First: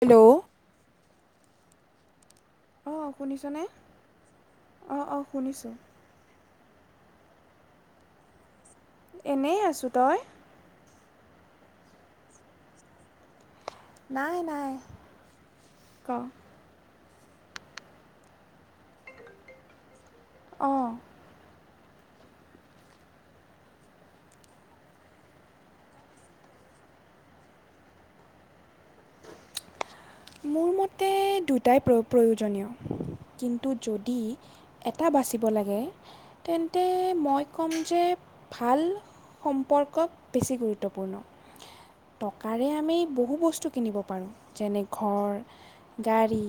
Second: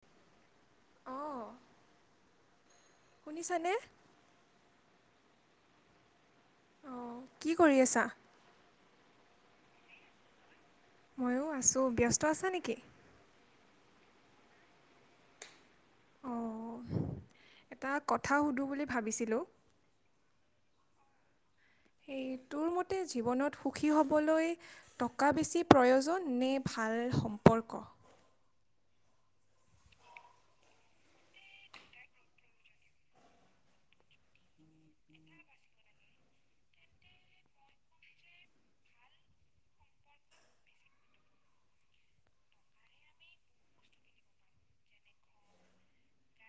Hello অঁ অ শুনিছনে শুনিছানে অ অ শুনিছোঁ। অ কি কৰি আছা এনেই আছো, তই মইয়ো আছো ব্যস্ত আছা নেকি নাই, নাই ক। অঁ এটা কথা সুধো বুলি ভাবিছিলোঁ। অ'। সেই, তোৰ মতে জীৱনত সুখী হ'বলৈ টকা বেছি প্ৰয়োজন নে ভাল সম্পৰ্ক মোৰ মতে দুটাই প্ৰ-প্ৰয়োজনীয় কিন্তু যদি এটা বাচিব লাগে, তেন্তে মই ক'ম যে ভাল সম্পৰ্ক বেছি গুৰুত্বপূৰ্ণ। টকাৰে আমি বহু বস্তু কিনিব পাৰোঁ, যেনে ঘৰ গাড়ী,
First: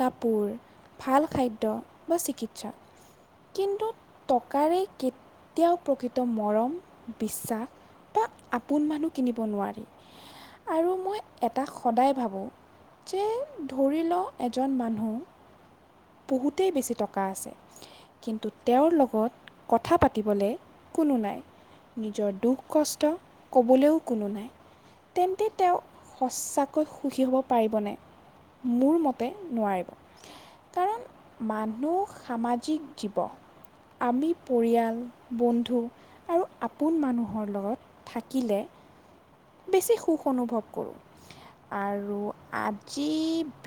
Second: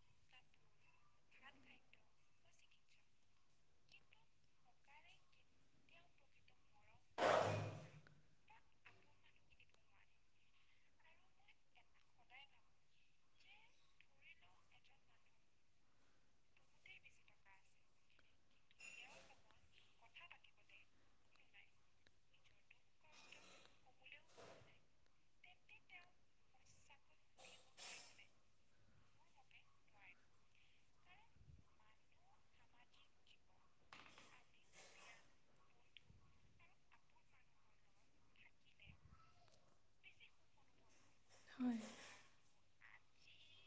কাপোৰ, ভাল খাদ্য বা চিকিৎসা। কিন্তু টকাৰে কেতিয়াও প্ৰকৃত মৰম বিশ্বাস বা আ আপোন মানুহ কিনিব নোৱাৰে আৰু মই এটা সদায় ভাবোঁ যে ধৰি ল এজন মানুহ বহুতে বেছি টকা আছে। কিন্তু তেওঁৰ লগত কথা পাতিবলে কোনো নাই। নিজৰ দুখ কষ্ট ক'বলৈও কোনো নাই। তেন্তে তেওঁ সচাকৈ সুখী হ'ব পাৰিবনে মোৰ মতে নোৱাৰিব। কাৰণ মানুহ সামাজিক জীৱ আমি পৰিয়াল বন্ধু আৰু আপোন মানুহৰ লগত থাকিলে বেছি সুখ অনুভৱ কৰোঁ আৰু আ যি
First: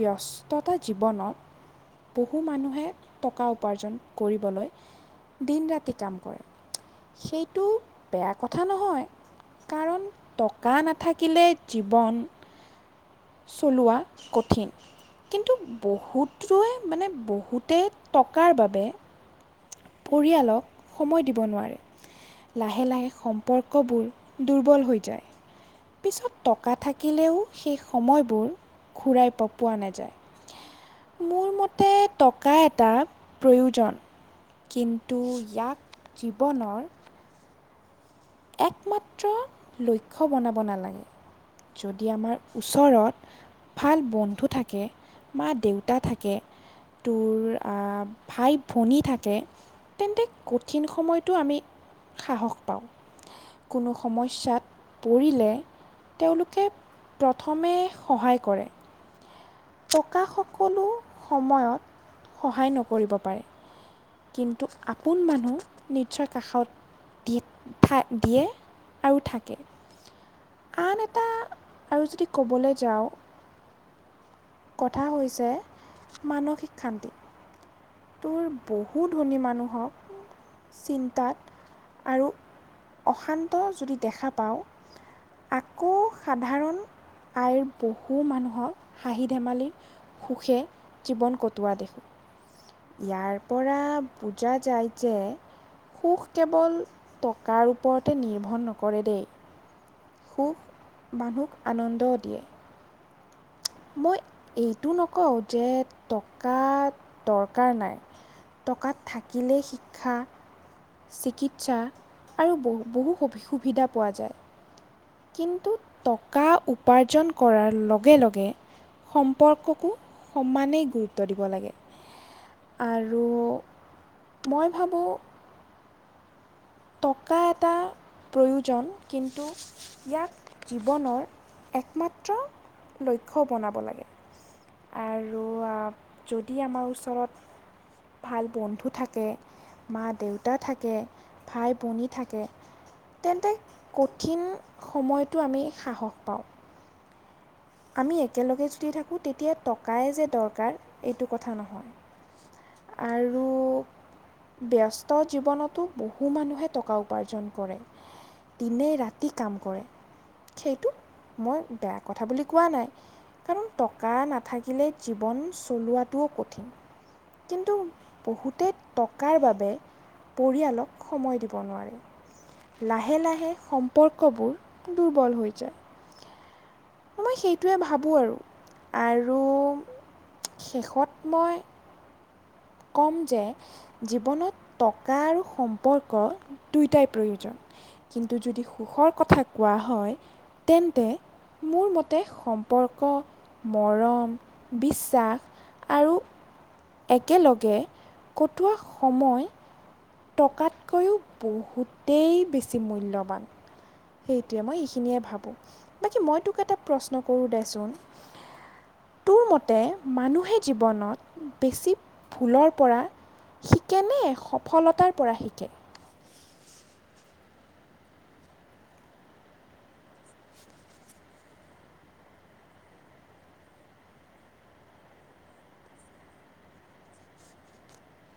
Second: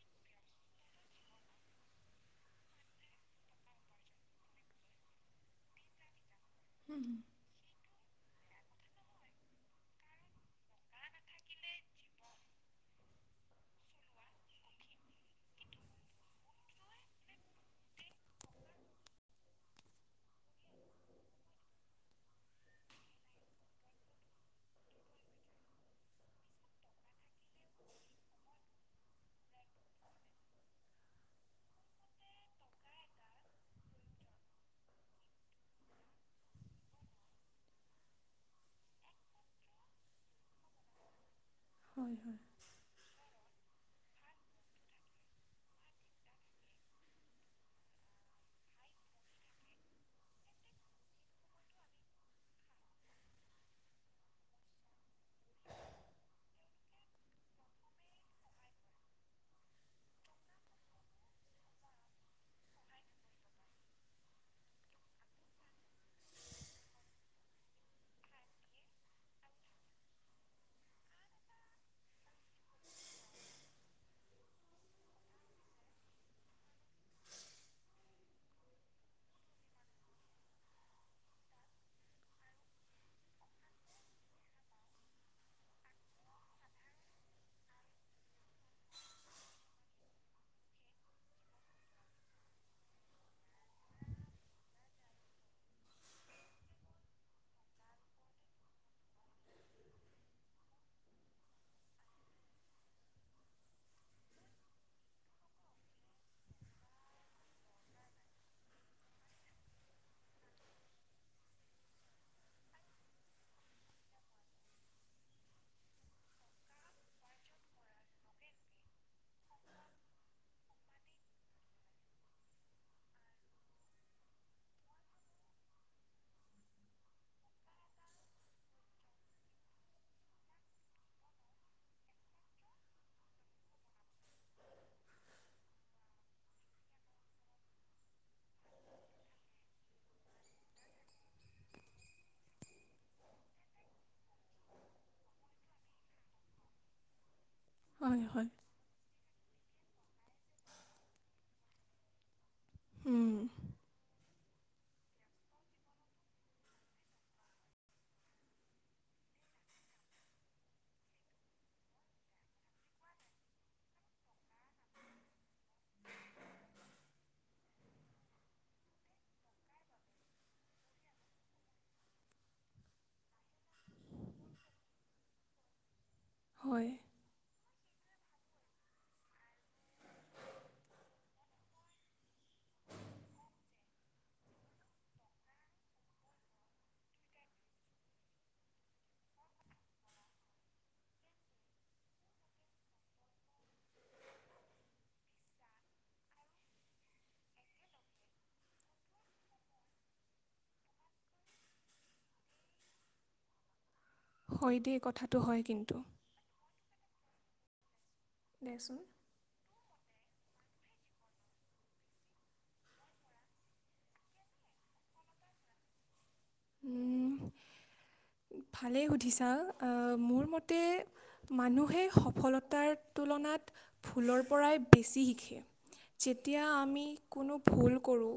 ব্যস্ততা জীৱনত বহু মানুহে টকা উপাৰ্জন কৰিবলৈ দিন ৰাতি কাম কৰে হুম হুম সেইটো বেয়া কথা নহয় কাৰণ গা নাথাকিলে জীৱন চলোৱা কঠিন কিন্তু বহুতৰে মানে বহুতে টকাৰ বাবে পৰিয়ালক সময় দিব নোৱাৰে লাহে লাহে সম্পৰ্কবোৰ দুৰ্বল হৈ যায় পিছত টকা থাকিলেও সেই সময়বোৰ ঘূৰাই পা পোৱা নাযায় মোৰ মতে টকা এটা প্ৰয়োজন কিন্তু ইয়াক জীৱনৰ একমাত্ৰ লক্ষ্য বনাব নালাগে যদি আমাৰ ওচৰত ভাল বন্ধু থাকে মা দেউতা থাকে তোৰ আ ভাই ভনী থাকে তেন্তে কঠিন সময়টো আমি সাহস পাওঁ কোনো সমস্যাত পৰিলে তেওঁলোকে প্ৰথমে সহায় কৰে টকা সকলো সময়ত সহায় নকৰিব পাৰে কিন্তু আপোন মানুহ নিশ্চয় কাষত দি থা দিয়ে আৰু থাকে আন এটা আৰু যদি ক'বলৈ যাওঁ কথা হৈছে মানসিক শান্তি তোৰ বহু ধনী মানুহক চিন্তাত আৰু অশান্ত যদি দেখা পাওঁ আকৌ সাধাৰণ আইৰ বহু মানুহ হক হাঁহি ধেমালি সুখে জীৱন কটোৱা দেখোঁ ইয়াৰ পৰা বুজা যায় যে সুখ কেৱল টকাৰ ওপৰতে নিৰ্ভৰ নকৰে দেই সুখ মানুহক আনন্দ দিয়ে মই এইটো নকওঁ যে টকা দৰকাৰ নাই টকাত থাকিলেই শিক্ষা চিকিৎসা আৰু ব বহু সুবিধা পোৱা যায় কিন্তু টকা উপাৰ্জন কৰাৰ লগে লগে সম্পৰ্ককো সমানেই গুৰুত্ব দিব লাগে আৰু মই ভাবোঁ টকা এটা প্ৰয়োজন কিন্তু ইয়াক জীৱনৰ একমাত্ৰ লক্ষ্য বনাব লাগে আৰু যদি আমাৰ ওচৰত ভাল বন্ধু থাকে মা দেউতা থাকে ভাই ভনী থাকে তেন্তে কঠিন সময়তো আমি সাহস পাওঁ আমি হয় হয় একেলগে যদি থাকোঁ তেতিয়া টকাই যে দৰকাৰ এইটো কথা নহয় উম, আৰু ব্যস্ত জীৱনতো বহু মানুহে টকা উপাৰ্জন কৰে। দিনে ৰাতি কাম কৰে সেইটো মই বেয়া কথা বুলি কোৱা নাই কাৰণ টকা নাথাকিলে জীৱন চলোৱাটোও কঠিন কিন্তু বহুতে টকাৰ বাবে পৰিয়ালক সময় দিব নোৱাৰে লাহে-লাহে সম্পৰ্কবোৰ দুৰ্বল হৈ যায়। হয় মই সেইটোৱে ভাবোঁ আৰু আৰু শেষত মই ক'ম যে জীৱনত টকা আৰু সম্পৰ্ক দুইটাই প্ৰয়োজন কিন্তু যদি সুখৰ কথা কোৱা হয় তেন্তে মোৰ মতে সম্পৰ্ক মৰম বিশ্বাস আৰু একেলগে কটোৱা সময় টকাতকৈও বহুতেই বেছি মূল্যৱান সেইটোৱে হয় মই দেই এইখিনিয়ে কথাটো ভাবোঁ হয় কিন্তু বাকী মই তোক এটা প্ৰশ্ন কৰোঁ দেচোন দেচোন তোৰ মতে মানুহে জীৱনত বেছি ভুলৰ পৰা শিকেনে সফলতাৰ পৰা শিকে উম, [unintelligible] ভালেই সুধিছা আহ মোৰ মতে মানুহে সফলতাৰ তুলনাত ভুলৰ পৰাই বেছি শিকে যেতিয়া আমি কোনো ভুল কৰোঁ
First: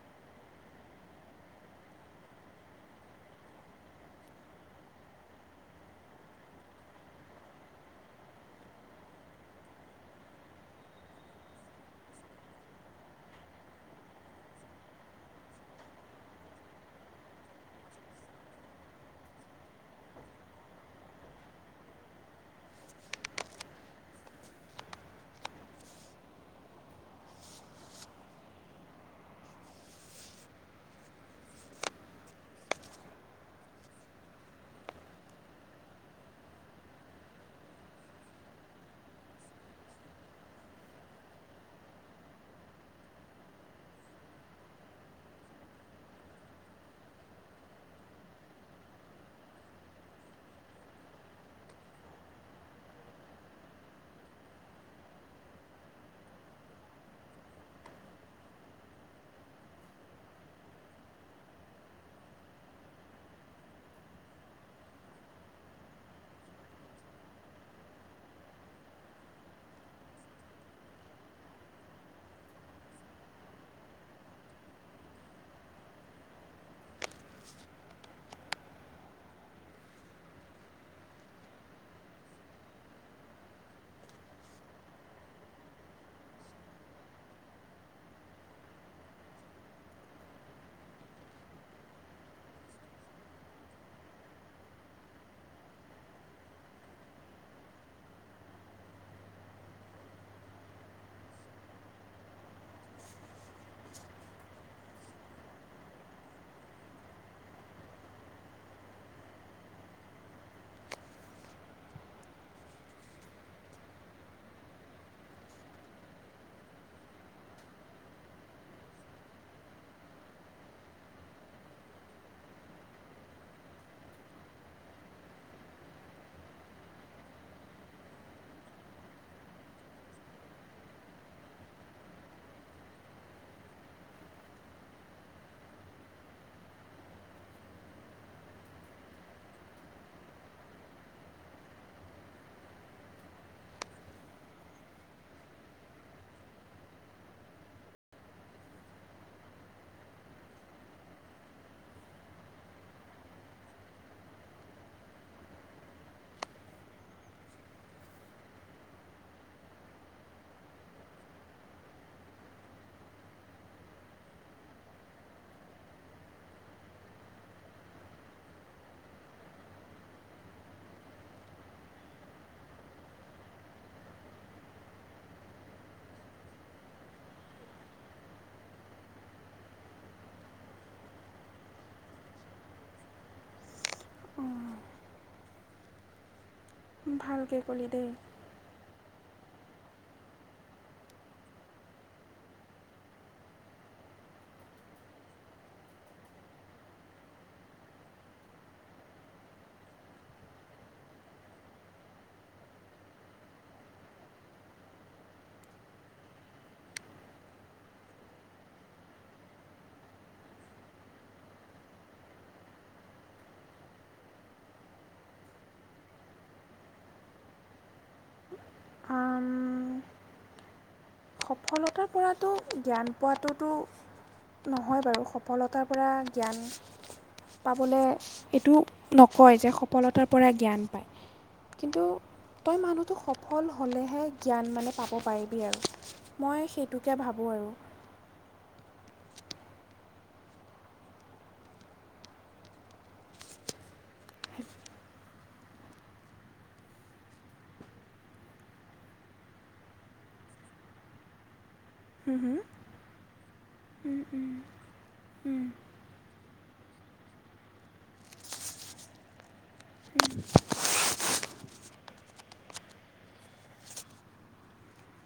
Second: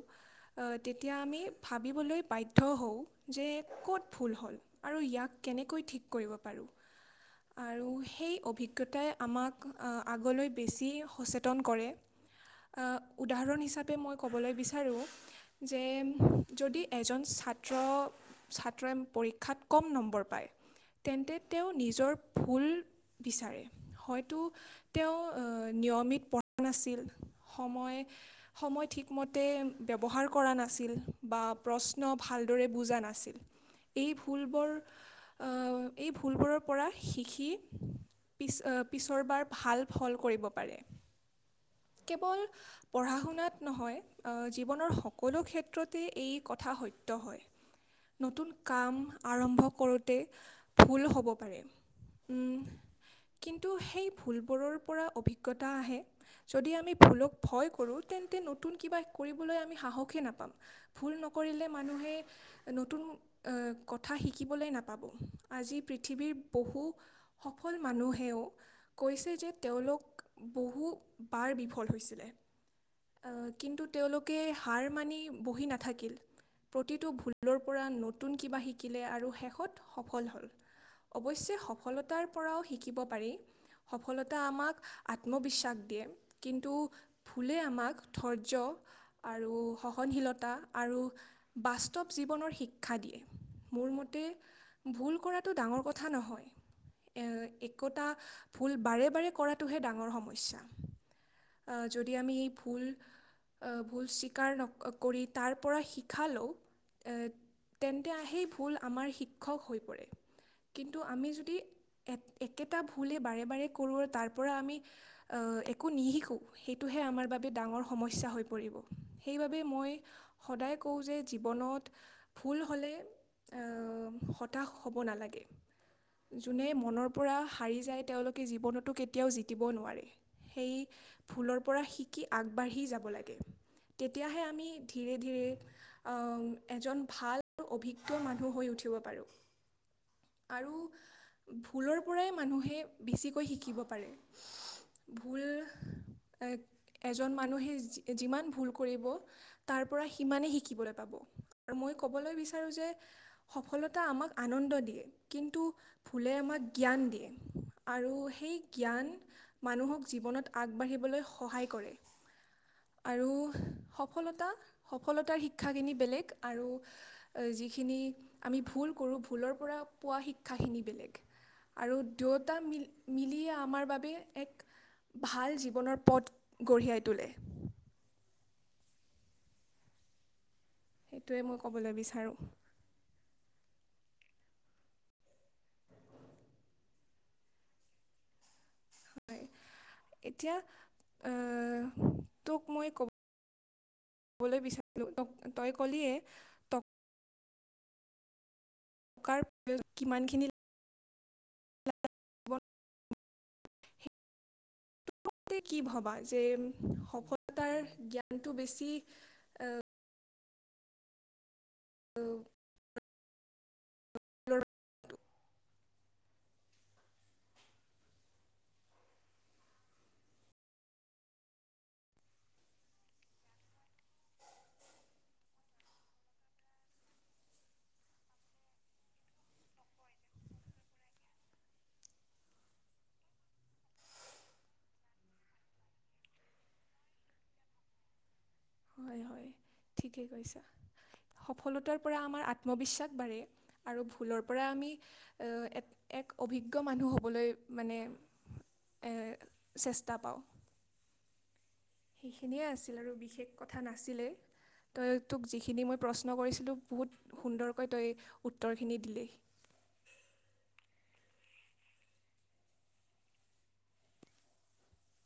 তেতিয়া আমি ভাবিবলৈ বাধ্য হওঁ। যে ক'ত ভুল হ'ল আৰু ইয়াক কেনেকৈ ঠিক কৰিব পাৰোঁ। আৰু সেই অভিজ্ঞতাই আমাক আগলৈ বেছি সচেতন কৰে। আহ উদাহৰণ হিচাপে মই ক'বলৈ বিচাৰোঁ যে যদি এজন ছাত্ৰ ছাত্ৰই পৰীক্ষাত কম নম্বৰ পায় তেন্তে তেওঁ নিজৰ ভুল বিচাৰে হয়তো তেওঁ নিয়মিত পঢ়া নাছিল সময় সময় ঠিকমতে ব্যৱহাৰ কৰা নাছিল বা প্ৰশ্ন ভালদৰে বুজা না ছিল এই ভুলবোৰ এই ভুলবোৰৰ পৰা শিকি পিছ পিছৰবাৰ ভাল ফল কৰিব পাৰে কেৱল পঢ়া শুনাত নহয় জীৱনৰ সকলো ক্ষেত্ৰতে এই কথা সত্য হয় নতুন কাম আৰম্ভ কৰোঁতে ভুল হ'ব পাৰে উম কিন্তু সেই ভুলবোৰৰ পৰা অভিজ্ঞতা আহে যদি আমি ভুলক ভয় কৰোঁ তেন্তে নতুন কিবা কৰিবলৈ আমি সাহসে নাপাম। ভুল নকৰিলে মানুহে নতুন কথা শিকিবলৈ নাপাব আজি পৃথিৱীৰ বহু সফল মানুহেও কৈছে যে তেওঁলোক বহু বাৰ বিফল হৈছিলে কিন্তু তেওঁলোকে হাৰ মানি বহি নাথাকিল প্ৰতিটো ভুল ভুলৰ পৰা নতুন কিবা শিকিলে আৰু শেষত সফল হ'ল অৱশ্যে সফলতাৰ পৰাও শিকিব পাৰি। সফলতা আমাক আত্মবিশ্বাস দিয়ে কিন্তু ভুলে আমাক ধৈৰ্য আৰু সহনশীলতা আৰু বাস্তৱ জীৱনৰ শিক্ষা দিয়ে মোৰ মতে ভুল কৰাটো ডাঙৰ কথা নহয় এ একতা ভুল বাৰে-বাৰে কৰাটোহে ডাঙৰ সমস্যা। আহ যদি আমি এই ভুল ভুল স্বীকাৰ নক কৰি তাৰ পৰা শিক্ষা লও এ তেন্তে আহি ভুল আমাৰ শিক্ষক হৈ পৰে। কিন্তু আমি যদি এ একেটা ভুলেই বাৰে বাৰে কৰোঁ তাৰ পৰা আমি আহ একো নিশিকোঁ সেইটোহে আমাৰ বাবে ডাঙৰ সমস্যা হৈ পৰিব সেইবাবে মই সদায় কওঁ যে জীৱনত ভুল হ'লে অহ, হতাশ হ'ব নালাগে। যোনে মনৰ পৰা হাৰি যায়, তেওঁলোকে জীৱনতো কেতিয়াও জিকিব নোৱাৰে। সেই ভুলৰ পৰা শিকি আগবাঢ়ি যাব লাগে। তেতিয়াহে আমি ধীৰে ধীৰে আহ, এজন ভাল আৰু অভিজ্ঞ মানুহ হৈ উঠিব পাৰোঁ আৰু ভুলৰ পৰাই মানুহে বেছিকৈ শিকিব পাৰে। [unintelligible] ভুল এক- এজন মানুহে যি-যিমান ভুল কৰিব, তাৰ পৰা সিমানেই শিকিবলৈ পাব। আৰু মই ক'বলৈ বিচাৰোঁ যে, সফলতা আমাক আনন্দ দিয়ে কিন্তু ভুলে আমাক জ্ঞান দিয়ে আৰু সেই জ্ঞান মানুহক জীৱনত আগবাঢ়িবলৈ সহায় কৰে। আৰু সফলতা, সফলতাৰ শিক্ষাখিনি বেলেগ আৰু যিখিনি আমি ভুল কৰোঁ, ভুলৰ পৰা পোৱা শিক্ষাখিনি বেলেগ। আৰু দুয়োটা মিল-মিলিয়ে আমাৰ বাবে এক ভাল জীৱনৰ পথ গঢ়িয়াই তোলে। সেইটোৱে মই ক'বলৈ বিচাৰোঁ। উম। ভালকে ক'লি দে। হয়। এতিয়া আহ, তোক মই ক ক'বলৈ বিচাৰিলো, ত-তই ক'লিয়ে কাৰণ [unintelligible] কিমানখিনি লাগিব তে' কি ভবা যে, সফলতাৰ জ্ঞানটো বেছি অ' [unintelligible] আম সফলতাৰ পৰাতো, জ্ঞান পোৱটোতো নহয় বাৰু সফলতাৰ পৰা জ্ঞান পাবলৈ, এইটো নকয় যে সফলতাৰ পৰাই জ্ঞান পায়। কিন্তু তই মানুহটো সফল হ'লেহে জ্ঞান মানে পাব পাৰিবি আৰু। মই সেইটোকে ভাবোঁ আৰু। হয়, হয়। ঠিকে কৈছা। সফলতাৰ পৰা আমাৰ আত্মবিশ্বাস বাঢ়ে আৰু ভুলৰ পৰা আমি এ এক-এক অভিজ্ঞ মানুহ হ'বলৈ মানে এ চেষ্টা পাওঁ। সিখিনিয়ে আছিল আৰু বিশেষ কথা নাছিলে। তই, তোক যিখিনি মই প্ৰশ্ন কৰিছিলোঁ বহুত সুন্দৰকৈ তই উত্তৰখিনি দিলি।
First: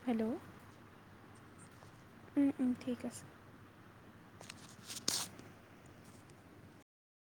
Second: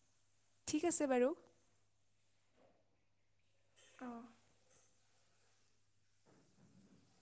হেল্ল'। ঠিক আছে বাৰু। ঠিক আছে। অঁ